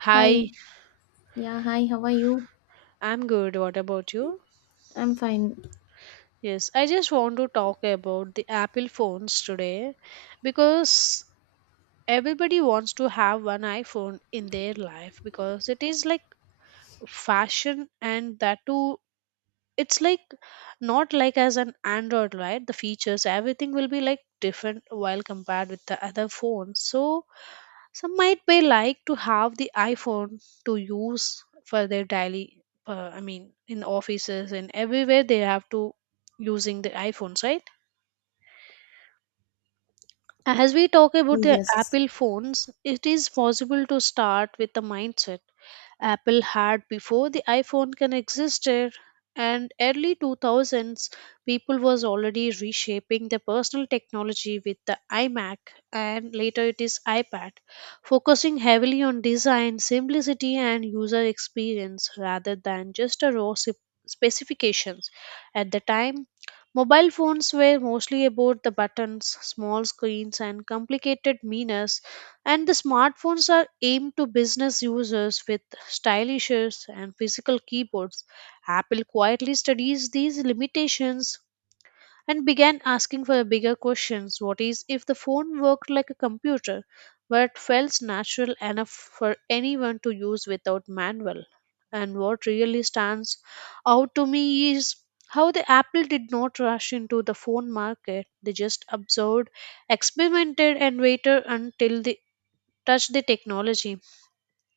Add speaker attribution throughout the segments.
Speaker 1: Hi,
Speaker 2: Hi. Yeah, hi. How are you?
Speaker 1: I'm good. What about you?
Speaker 2: I'm fine.
Speaker 1: Yes, I just want to talk about the Apple phones today because everybody wants to have one iPhone in their life because it is like fashion and that too it's like not like as an Android, right? The features, everything will be like different while compared with the other phones. So some might may like to have the iPhone to use for their daily, in offices and everywhere they have to using the iPhones, right? As we talk about the
Speaker 2: Yes.
Speaker 1: Apple phones, it is possible to start with the mindset Apple had before the iPhone can existed and early 2000s people was already reshaping their personal technology with the iMac and later it is iPad, focusing heavily on design simplicity and user experience rather than just a raw specifications at the time. Mobile phones were mostly about the buttons, small screens, and complicated menus, and the smartphones are aimed to business users with stylish and physical keyboards. Apple quietly studies these limitations and began asking for bigger questions. What is if the phone worked like a computer but felt natural enough for anyone to use without manual? And what really stands out to me is how the Apple did not rush into the phone market. They just observed, experimented, and waited until they touched the technology,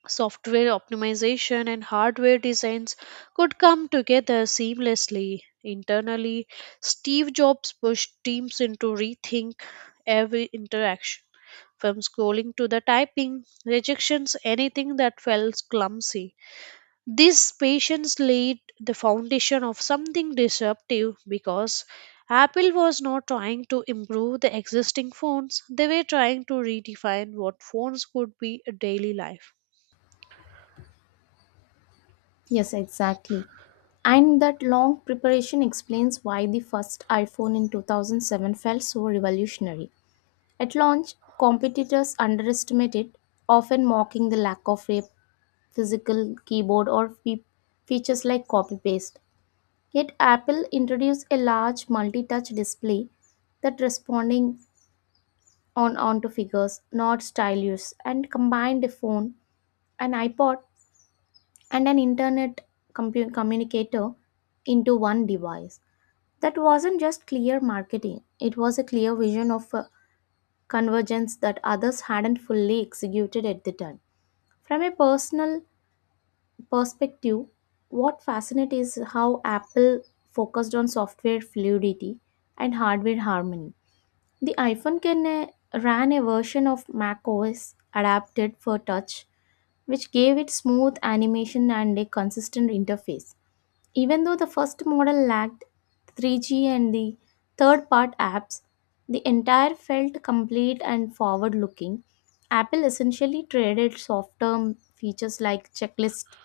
Speaker 1: software optimization and hardware designs could come together seamlessly. Internally, Steve Jobs pushed teams into rethink every interaction. From scrolling to the typing, rejections, anything that felt clumsy. These patience laid the foundation of something disruptive because Apple was not trying to improve the existing phones, they were trying to redefine what phones could be a daily life.
Speaker 2: Yes, exactly. And that long preparation explains why the first iPhone in 2007 felt so revolutionary. At launch, competitors underestimated, often mocking the lack of a physical keyboard or features like copy paste. Yet, Apple introduced a large multi touch display that responding on onto figures, not stylus, and combined a phone, an iPod, and an internet communicator into one device. That wasn't just clear marketing, it was a clear vision of a convergence that others hadn't fully executed at the time. From a personal perspective, what fascinates is how Apple focused on software fluidity and hardware harmony. The iPhone can ran a version of macOS adapted for touch, which gave it smooth animation and a consistent interface. Even though the first model lacked 3G and the third part apps, the entire felt complete and forward looking. Apple essentially traded short term features like checklist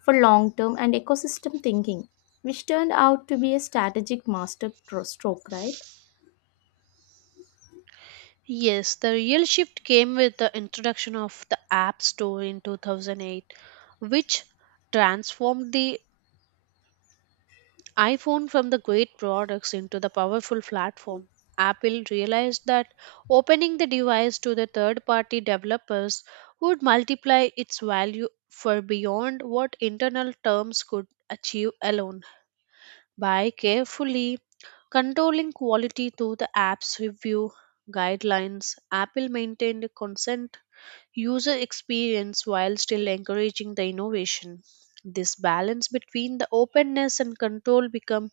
Speaker 2: for long term and ecosystem thinking, which turned out to be a strategic master stroke, right?
Speaker 1: Yes, the real shift came with the introduction of the App Store in 2008, which transformed the iPhone from the great products into the powerful platform. Apple realized that opening the device to the third party developers would multiply its value for beyond what internal terms could achieve alone. By carefully controlling quality through the app's review guidelines, Apple maintained a consent user experience while still encouraging the innovation. This balance between the openness and control become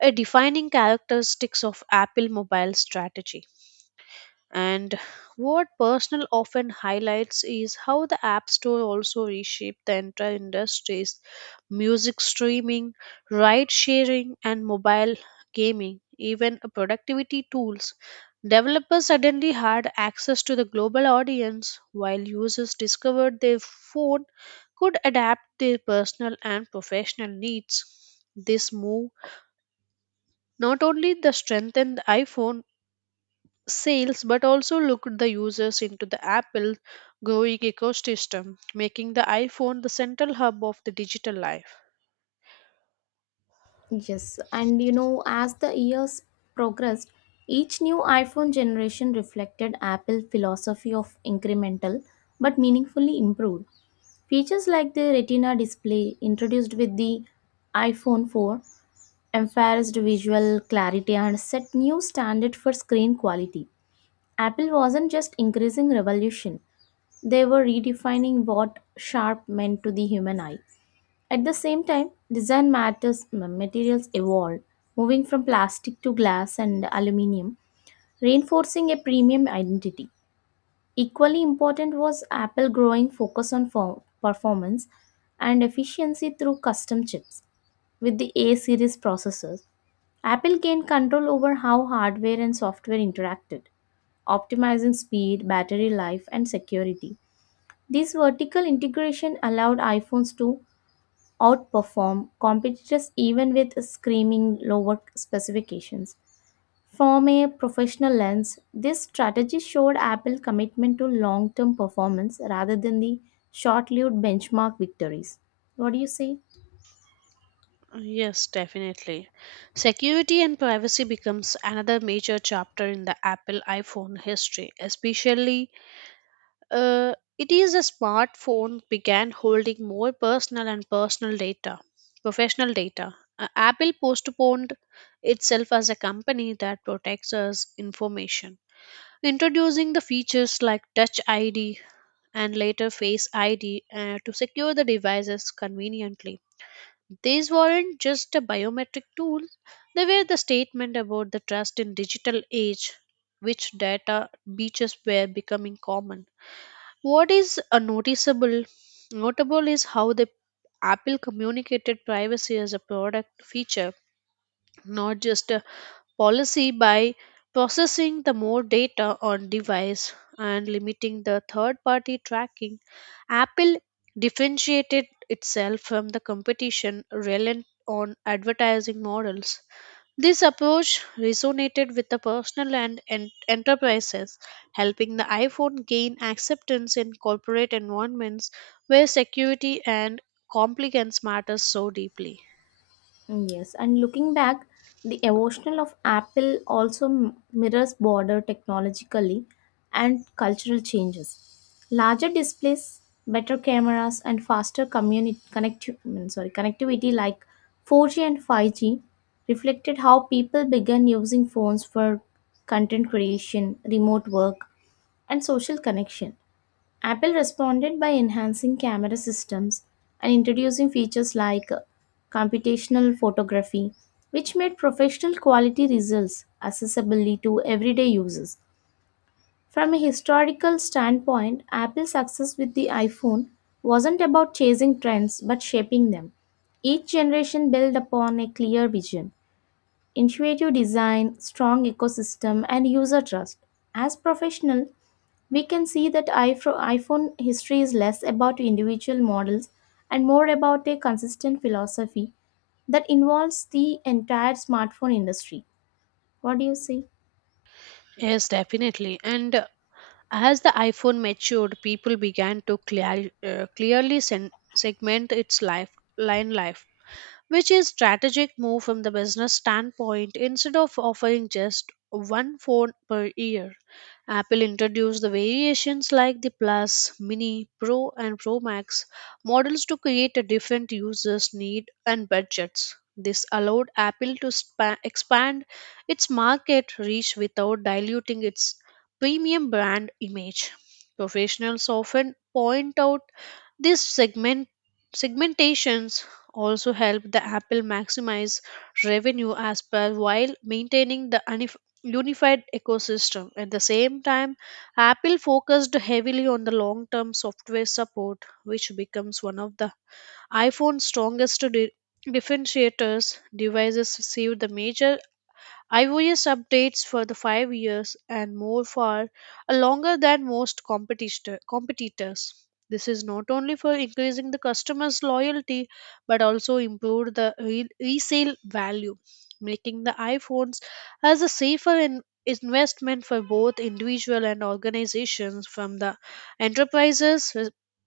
Speaker 1: a defining characteristics of Apple mobile strategy. And what personal often highlights is how the App Store also reshaped the entire industries, music streaming, ride sharing, and mobile gaming, even productivity tools. Developers suddenly had access to the global audience while users discovered their phone could adapt their personal and professional needs. This move not only the strengthened the iPhone sales but also looked the users into the Apple growing ecosystem, making the iPhone the central hub of the digital life.
Speaker 2: Yes, and you know, as the years progressed, each new iPhone generation reflected Apple philosophy of incremental but meaningfully improved. Features like the Retina display introduced with the iPhone 4 emphasized visual clarity and set new standard for screen quality. Apple wasn't just increasing revolution, they were redefining what sharp meant to the human eye. At the same time, design matters materials evolved, moving from plastic to glass and aluminum, reinforcing a premium identity. Equally important was Apple growing focus on performance and efficiency through custom chips. With the A series processors, Apple gained control over how hardware and software interacted optimizing speed, battery life, and security. This vertical integration allowed iPhones to outperform competitors even with screaming lower specifications. From a professional lens, this strategy showed Apple's commitment to long term performance rather than the short lived benchmark victories. What do you say?
Speaker 1: Yes, definitely. Security and privacy becomes another major chapter in the Apple iPhone history, especially it is a smartphone began holding more personal and personal data, professional data. Apple postponed itself as a company that protects us information, introducing the features like Touch ID and later Face ID to secure the devices conveniently. These weren't just a biometric tool, they were the statement about the trust in digital age, which data breaches were becoming common. What is a noticeable notable is how the Apple communicated privacy as a product feature, not just a policy, by processing the more data on device and limiting the third party tracking. Apple differentiated itself from the competition reliant on advertising models. This approach resonated with the personal and enterprises, helping the iPhone gain acceptance in corporate environments where security and compliance matters so deeply.
Speaker 2: Yes, and looking back, the evolution of Apple also mirrors broader technologically and cultural changes. Larger displays, better cameras, and faster connectivity like 4G and 5G reflected how people began using phones for content creation, remote work, and social connection. Apple responded by enhancing camera systems and introducing features like computational photography, which made professional quality results accessible to everyday users. From a historical standpoint, Apple's success with the iPhone wasn't about chasing trends but shaping them. Each generation built upon a clear vision, intuitive design, strong ecosystem, and user trust. As professionals, we can see that iPhone history is less about individual models and more about a consistent philosophy that involves the entire smartphone industry. What do you say?
Speaker 1: Yes, definitely. And as the iPhone matured, people began to clearly segment its life, line life, which is strategic move from the business standpoint. Instead of offering just one phone per year, Apple introduced the variations like the Plus, Mini, Pro and Pro Max models to create a different users need and budgets. This allowed Apple to expand its market reach without diluting its premium brand image. Professionals often point out these segmentations also helped the Apple maximize revenue as per while maintaining the unified ecosystem. At the same time, Apple focused heavily on the long term software support, which becomes one of the iPhone's strongest differentiators. Devices received the major iOS updates for the 5 years and more far are longer than most competitors. This is not only for increasing the customer's loyalty but also improved the resale value, making the iPhones as a safer investment for both individual and organizations. From the enterprises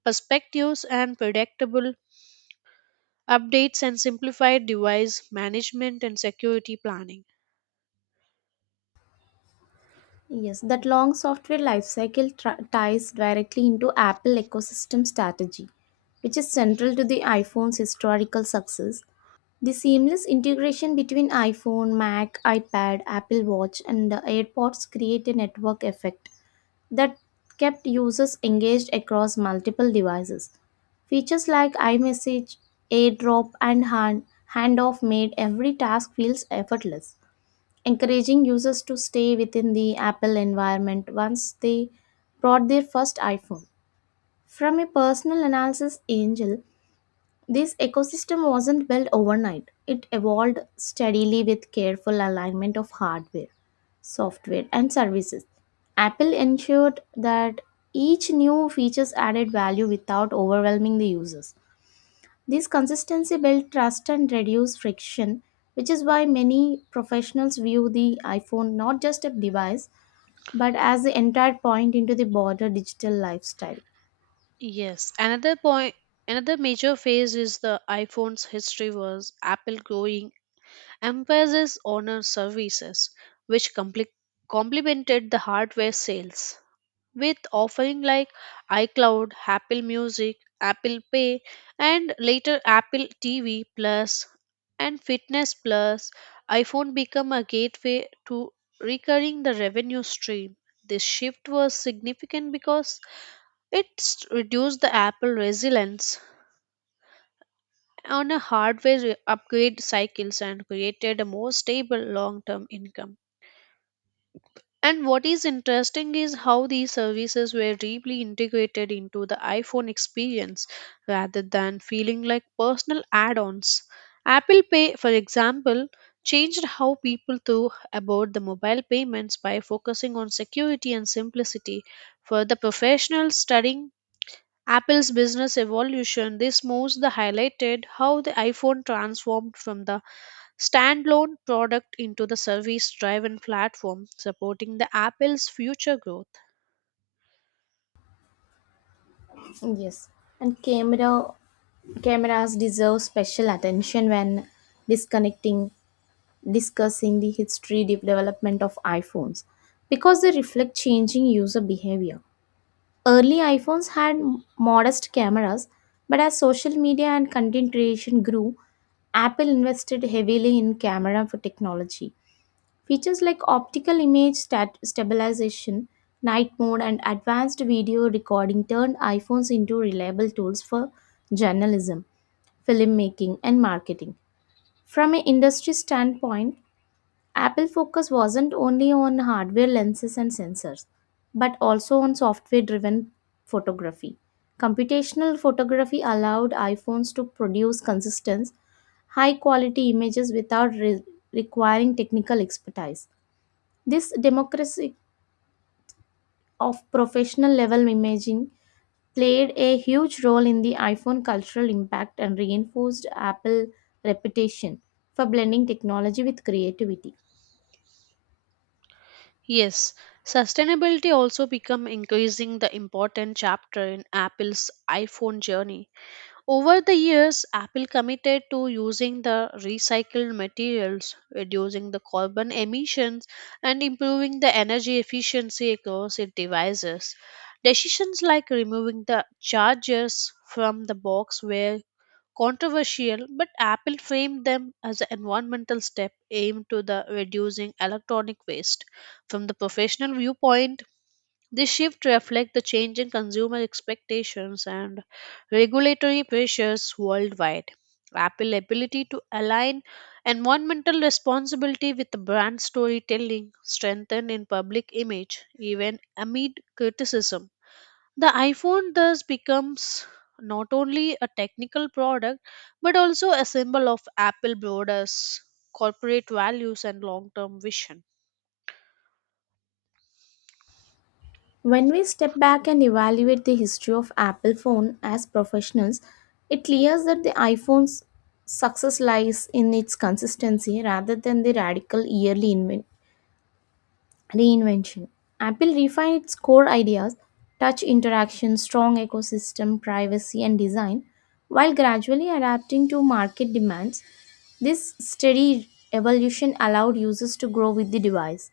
Speaker 1: perspectives and predictable updates and simplified device management and security planning.
Speaker 2: Yes, that long software lifecycle ties directly into Apple ecosystem strategy, which is central to the iPhone's historical success. The seamless integration between iPhone, Mac, iPad, Apple Watch, and the AirPods create a network effect that kept users engaged across multiple devices. Features like iMessage, AirDrop, and Handoff made every task feels effortless, encouraging users to stay within the Apple environment once they brought their first iPhone. From a personal analysis angel, this ecosystem wasn't built overnight. It evolved steadily with careful alignment of hardware, software, and services. Apple ensured that each new features added value without overwhelming the users. This consistency built trust and reduced friction, which is why many professionals view the iPhone not just a device but as the entire point into the broader digital lifestyle.
Speaker 1: Yes, another point, another major phase is the iPhone's history was Apple growing emphasis on our services, which compli complemented the hardware sales with offering like iCloud, Apple Music, Apple Pay, and later Apple TV Plus and Fitness Plus. iPhone became a gateway to recurring the revenue stream. This shift was significant because it's reduced the Apple resilience on a hardware upgrade cycles and created a more stable long-term income. And what is interesting is how these services were deeply integrated into the iPhone experience rather than feeling like personal add-ons. Apple Pay, for example, changed how people thought about the mobile payments by focusing on security and simplicity. For the professionals studying Apple's business evolution, this moves the highlighted how the iPhone transformed from the standalone product into the service-driven platform, supporting the Apple's future growth.
Speaker 2: Yes, and cameras deserve special attention when disconnecting discussing the history development of iPhones because they reflect changing user behavior. Early iPhones had modest cameras, but as social media and content creation grew, Apple invested heavily in camera for technology. Features like optical image stabilization, night mode, and advanced video recording turned iPhones into reliable tools for journalism, filmmaking, and marketing. From an industry standpoint, Apple focus wasn't only on hardware lenses and sensors, but also on software driven photography. Computational photography allowed iPhones to produce consistent, high quality images without requiring technical expertise. This democracy of professional level imaging played a huge role in the iPhone cultural impact and reinforced Apple reputation for blending technology with creativity.
Speaker 1: Yes, sustainability also become increasing the important chapter in Apple's iPhone journey. Over the years, Apple committed to using the recycled materials, reducing the carbon emissions, and improving the energy efficiency across its devices. Decisions like removing the chargers from the box were controversial, but Apple framed them as an environmental step aimed to the reducing electronic waste. From the professional viewpoint, this shift reflects the change in consumer expectations and regulatory pressures worldwide. Apple's ability to align environmental responsibility with the brand storytelling strengthened in public image, even amid criticism. The iPhone thus becomes not only a technical product but also a symbol of Apple broader corporate values and long term vision.
Speaker 2: When we step back and evaluate the history of Apple phone as professionals, it clears that the iPhone's success lies in its consistency rather than the radical yearly reinvention. Apple refined its core ideas touch interaction, strong ecosystem, privacy, and design while gradually adapting to market demands. This steady evolution allowed users to grow with the device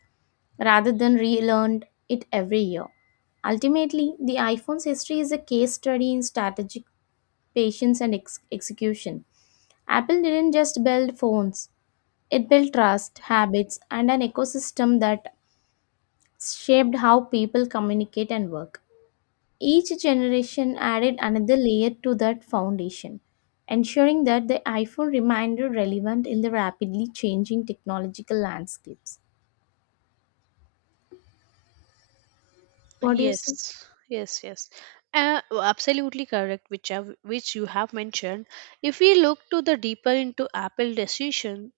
Speaker 2: rather than relearn it every year. Ultimately, the iPhone's history is a case study in strategic patience and execution. Apple didn't just build phones, it built trust, habits, and an ecosystem that shaped how people communicate and work. Each generation added another layer to that foundation, ensuring that the iPhone remained relevant in the rapidly changing technological landscapes. What do you say?
Speaker 1: Yes, yes, yes. Absolutely correct, which have, which you have mentioned. If we look to the deeper into Apple decision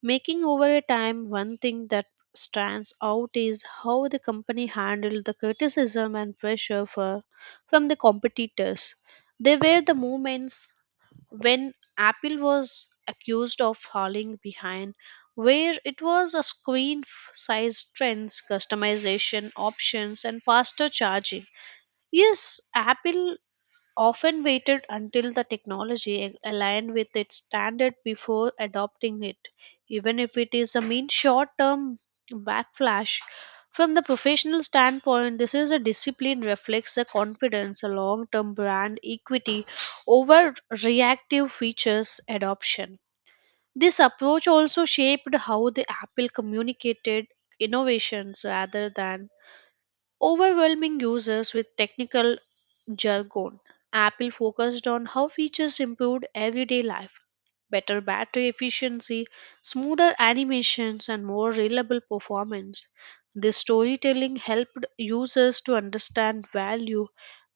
Speaker 1: making over a time, one thing that stands out is how the company handled the criticism and pressure for from the competitors. They were the moments when Apple was accused of falling behind, where it was a screen size trends, customization options, and faster charging. Yes, Apple often waited until the technology aligned with its standard before adopting it, even if it is a mean short term backlash. From the professional standpoint, this is a discipline reflects a confidence, a long term brand equity over reactive features adoption. This approach also shaped how the Apple communicated innovations rather than overwhelming users with technical jargon. Apple focused on how features improved everyday life, better battery efficiency, smoother animations, and more reliable performance. This storytelling helped users to understand value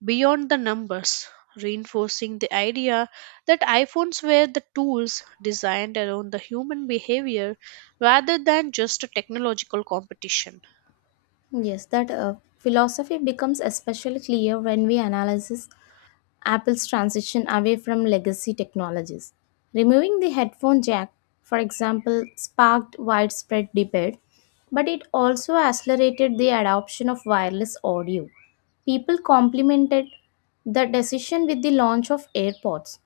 Speaker 1: beyond the numbers, reinforcing the idea that iPhones were the tools designed around the human behavior rather than just a technological competition.
Speaker 2: Yes, that philosophy becomes especially clear when we analyze Apple's transition away from legacy technologies. Removing the headphone jack, for example, sparked widespread debate, but it also accelerated the adoption of wireless audio. People complimented the decision with the launch of AirPods,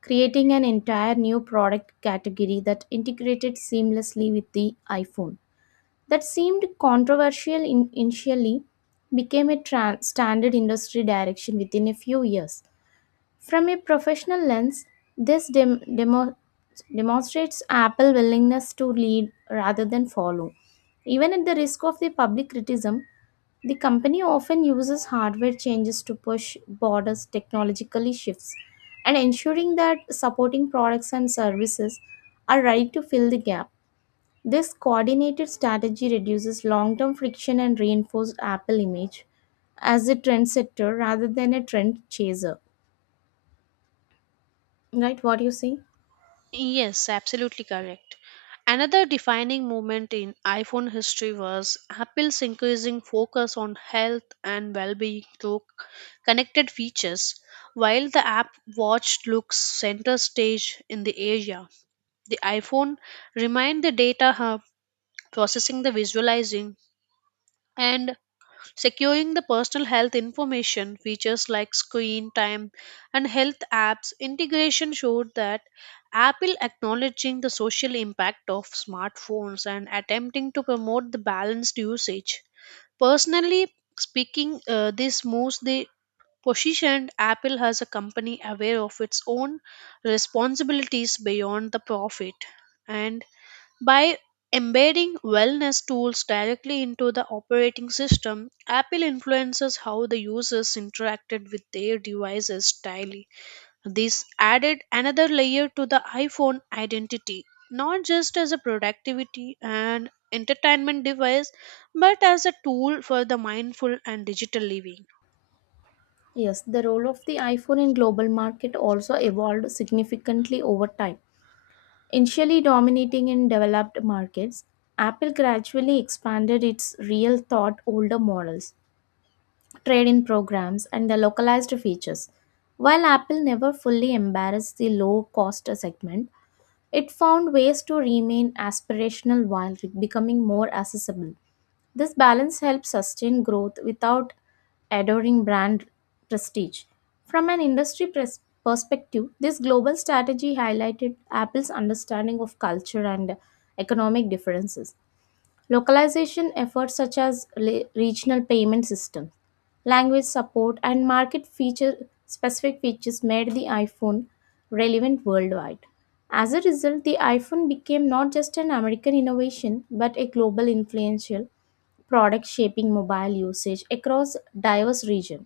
Speaker 2: creating an entire new product category that integrated seamlessly with the iPhone. That seemed controversial initially, became a standard industry direction within a few years. From a professional lens, this demonstrates Apple's willingness to lead rather than follow. Even at the risk of the public criticism, the company often uses hardware changes to push borders technologically shifts and ensuring that supporting products and services are ready to fill the gap. This coordinated strategy reduces long-term friction and reinforces Apple image as a trendsetter rather than a trend chaser. Right, what you see?
Speaker 1: Yes, absolutely correct. Another defining moment in iPhone history was Apple's increasing focus on health and well-being through connected features. While the app Watch looks center stage in the area, the iPhone remained the data hub, processing the visualizing and securing the personal health information. Features like screen time and health apps integration showed that Apple acknowledging the social impact of smartphones and attempting to promote the balanced usage. Personally speaking, this moves the positioned Apple as a company aware of its own responsibilities beyond the profit, and by embedding wellness tools directly into the operating system, Apple influences how the users interacted with their devices daily. This added another layer to the iPhone identity, not just as a productivity and entertainment device, but as a tool for the mindful and digital living.
Speaker 2: Yes, the role of the iPhone in global market also evolved significantly over time. Initially dominating in developed markets, Apple gradually expanded its real thought older models, trade-in programs, and the localized features. While Apple never fully embarrassed the low-cost segment, it found ways to remain aspirational while becoming more accessible. This balance helps sustain growth without adoring brand prestige. From an industry perspective, this global strategy highlighted Apple's understanding of culture and economic differences. Localization efforts such as regional payment systems, language support, and market feature specific features made the iPhone relevant worldwide. As a result, the iPhone became not just an American innovation but a global influential product shaping mobile usage across diverse regions.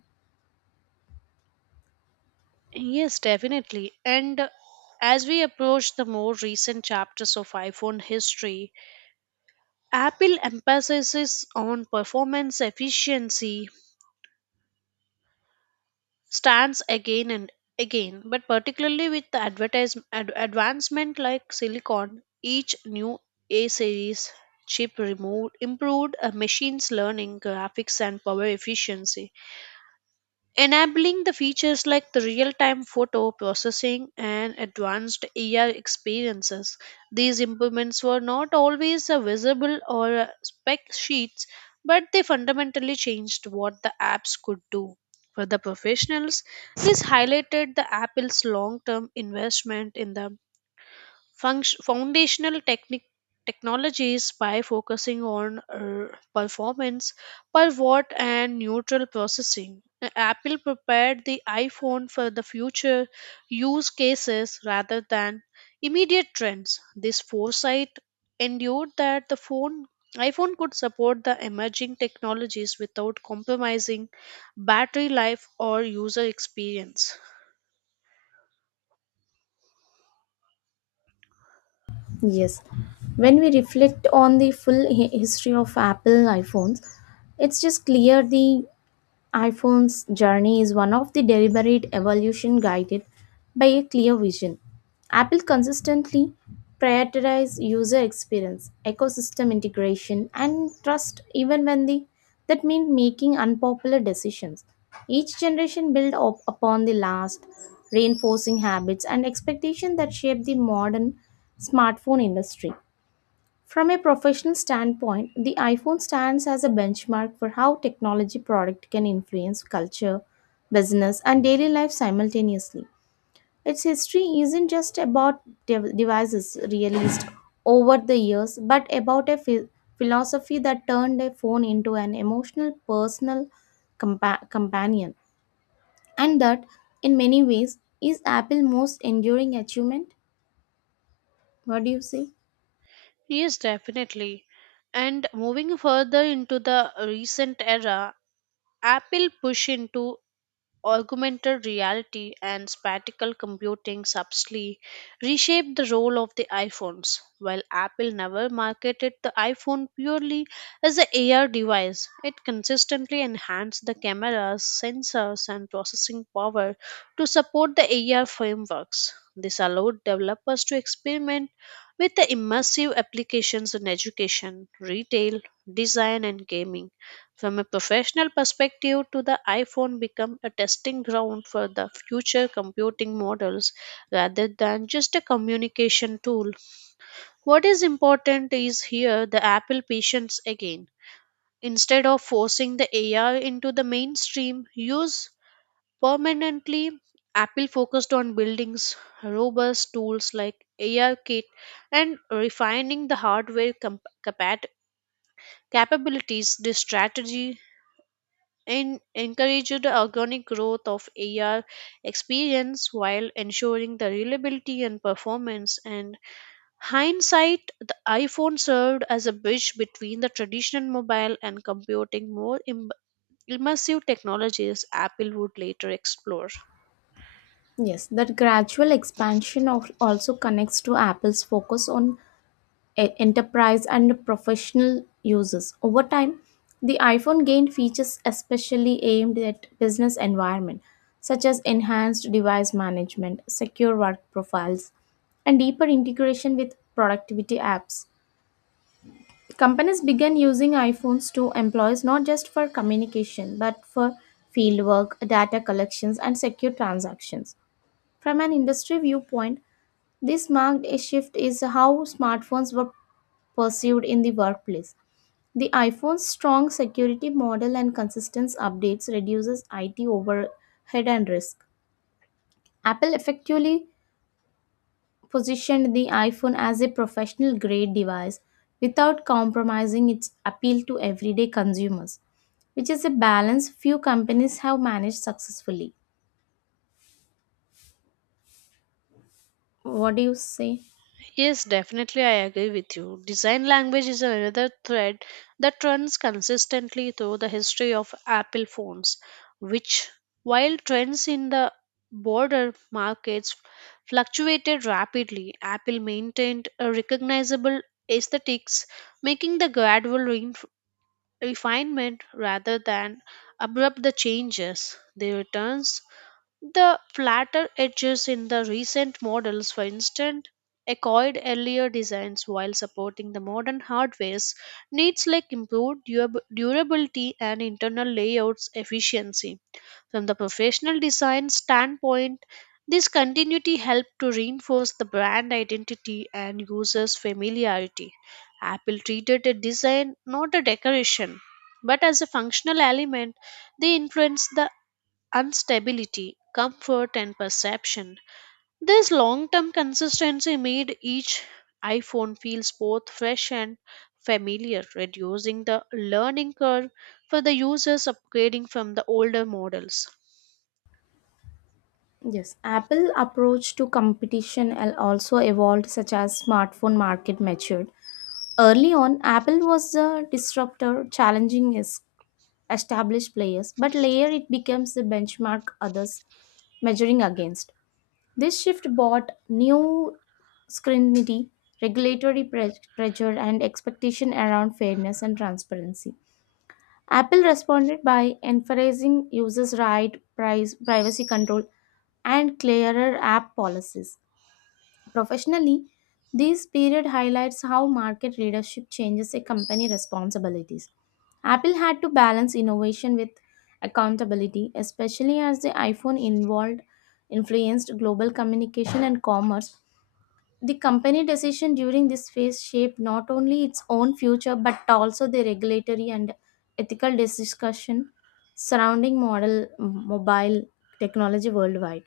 Speaker 1: Yes, definitely. And as we approach the more recent chapters of iPhone history, Apple emphasizes on performance efficiency stands again and again, but particularly with the advancement like silicon, each new A series chip removed improved machines learning graphics and power efficiency, enabling the features like the real-time photo processing and advanced AR experiences. These improvements were not always visible or spec sheets, but they fundamentally changed what the apps could do. For the professionals, this highlighted the Apple's long-term investment in the foundational technologies by focusing on performance per watt and neutral processing. Apple prepared the iPhone for the future use cases rather than immediate trends. This foresight endured that the phone iPhone could support the emerging technologies without compromising battery life or user experience.
Speaker 2: Yes, when we reflect on the full history of Apple iPhones, it's just clear the iPhone's journey is one of the deliberate evolution guided by a clear vision. Apple consistently prioritizes user experience, ecosystem integration, and trust even when that means making unpopular decisions. Each generation builds up upon the last, reinforcing habits and expectations that shape the modern smartphone industry. From a professional standpoint, the iPhone stands as a benchmark for how technology product can influence culture, business, and daily life simultaneously. Its history isn't just about devices released over the years, but about a philosophy that turned a phone into an emotional, personal companion, and that, in many ways, is Apple's most enduring achievement. What do you say?
Speaker 1: Yes, definitely. And moving further into the recent era, Apple push into augmented reality and spatial computing subtly reshaped the role of the iPhones. While Apple never marketed the iPhone purely as an AR device, it consistently enhanced the cameras, sensors, and processing power to support the AR frameworks. This allowed developers to experiment with the immersive applications in education, retail, design, and gaming, from a professional perspective, to the iPhone become a testing ground for the future computing models rather than just a communication tool. What is important is here the Apple patience again. Instead of forcing the AI into the mainstream, use permanently Apple focused on building robust tools like AR Kit and refining the hardware capabilities. This strategy and encouraged the organic growth of AR experience while ensuring the reliability and performance. And hindsight, the iPhone served as a bridge between the traditional mobile and computing more immersive technologies Apple would later explore.
Speaker 2: Yes, that gradual expansion of also connects to Apple's focus on enterprise and professional users. Over time, the iPhone gained features especially aimed at business environment, such as enhanced device management, secure work profiles, and deeper integration with productivity apps. Companies began using iPhones to employees not just for communication but for fieldwork, data collections, and secure transactions. From an industry viewpoint, this marked a shift is how smartphones were perceived in the workplace. The iPhone's strong security model and consistent updates reduces IT overhead and risk. Apple effectively positioned the iPhone as a professional grade device without compromising its appeal to everyday consumers, which is a balance few companies have managed successfully. What do you say?
Speaker 1: Yes, definitely, I agree with you. Design language is another thread that runs consistently through the history of Apple phones, which, while trends in the border markets fluctuated rapidly, Apple maintained a recognizable aesthetics, making the gradual refinement rather than abrupt the changes. They returns the flatter edges in the recent models, for instance, echoed earlier designs while supporting the modern hardware's needs like improved durability and internal layouts efficiency. From the professional design standpoint, this continuity helped to reinforce the brand identity and users' familiarity. Apple treated a design not a decoration, but as a functional element, they influenced the Unstability, comfort, and perception. This long term consistency made each iPhone feels both fresh and familiar, reducing the learning curve for the users upgrading from the older models.
Speaker 2: Yes, Apple approach to competition also evolved such as smartphone market matured. Early on, Apple was the disruptor challenging established players, but later it becomes the benchmark others measuring against. This shift brought new scrutiny, regulatory pressure and expectation around fairness and transparency. Apple responded by emphasizing users' right price, privacy control, and clearer app policies. Professionally, this period highlights how market leadership changes a company responsibilities. Apple had to balance innovation with accountability, especially as the iPhone involved influenced global communication and commerce. The company decision during this phase shaped not only its own future but also the regulatory and ethical discussion surrounding model mobile technology worldwide.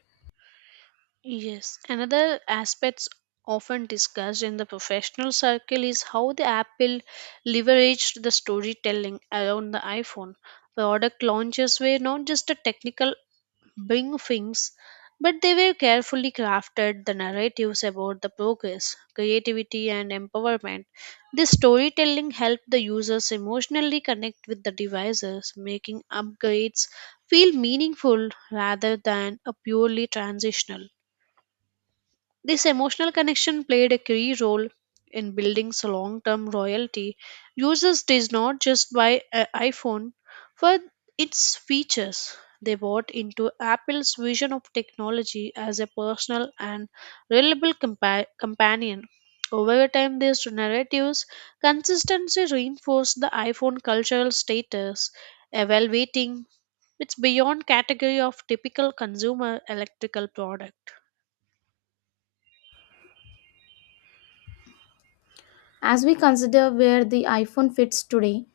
Speaker 1: Yes, another aspects often discussed in the professional circle is how the Apple leveraged the storytelling around the iPhone. Product launches were not just a technical bring films, but they were carefully crafted. The narratives about the progress, creativity, and empowerment. This storytelling helped the users emotionally connect with the devices, making upgrades feel meaningful rather than a purely transitional. This emotional connection played a key role in building so long-term royalty. Users did not just buy an iPhone for its features. They bought into Apple's vision of technology as a personal and reliable companion. Over time, these narratives consistently reinforced the iPhone cultural status, evaluating it's beyond category of typical consumer electrical product.
Speaker 2: As we consider where the iPhone fits today,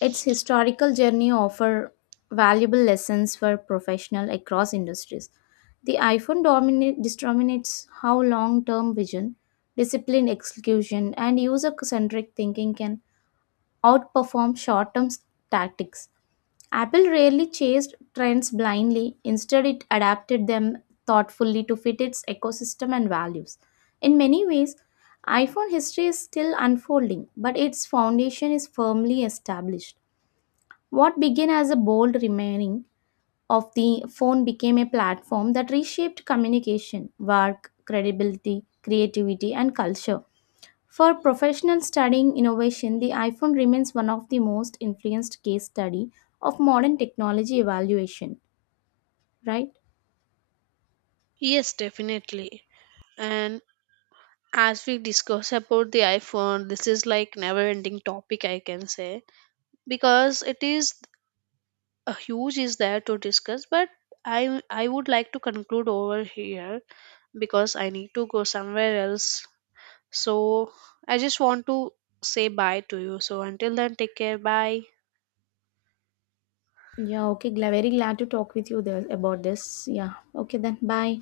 Speaker 2: its historical journey offers valuable lessons for professionals across industries. The iPhone dominate, discriminates how long-term vision, disciplined execution, and user-centric thinking can outperform short-term tactics. Apple rarely chased trends blindly. Instead, it adapted them thoughtfully to fit its ecosystem and values. In many ways, iPhone history is still unfolding, but its foundation is firmly established. What began as a bold remaining of the phone became a platform that reshaped communication, work, credibility, creativity, and culture. For professional studying innovation, the iPhone remains one of the most influenced case study of modern technology evaluation, right?
Speaker 1: Yes, definitely. And as we discuss about the iPhone, this is like never ending topic I can say, because it is a huge is there to discuss, but I would like to conclude over here because I need to go somewhere else. So I just want to say bye to you. So until then, take care. Bye.
Speaker 2: Yeah, okay, very glad to talk with you there about this. Yeah, okay then, bye.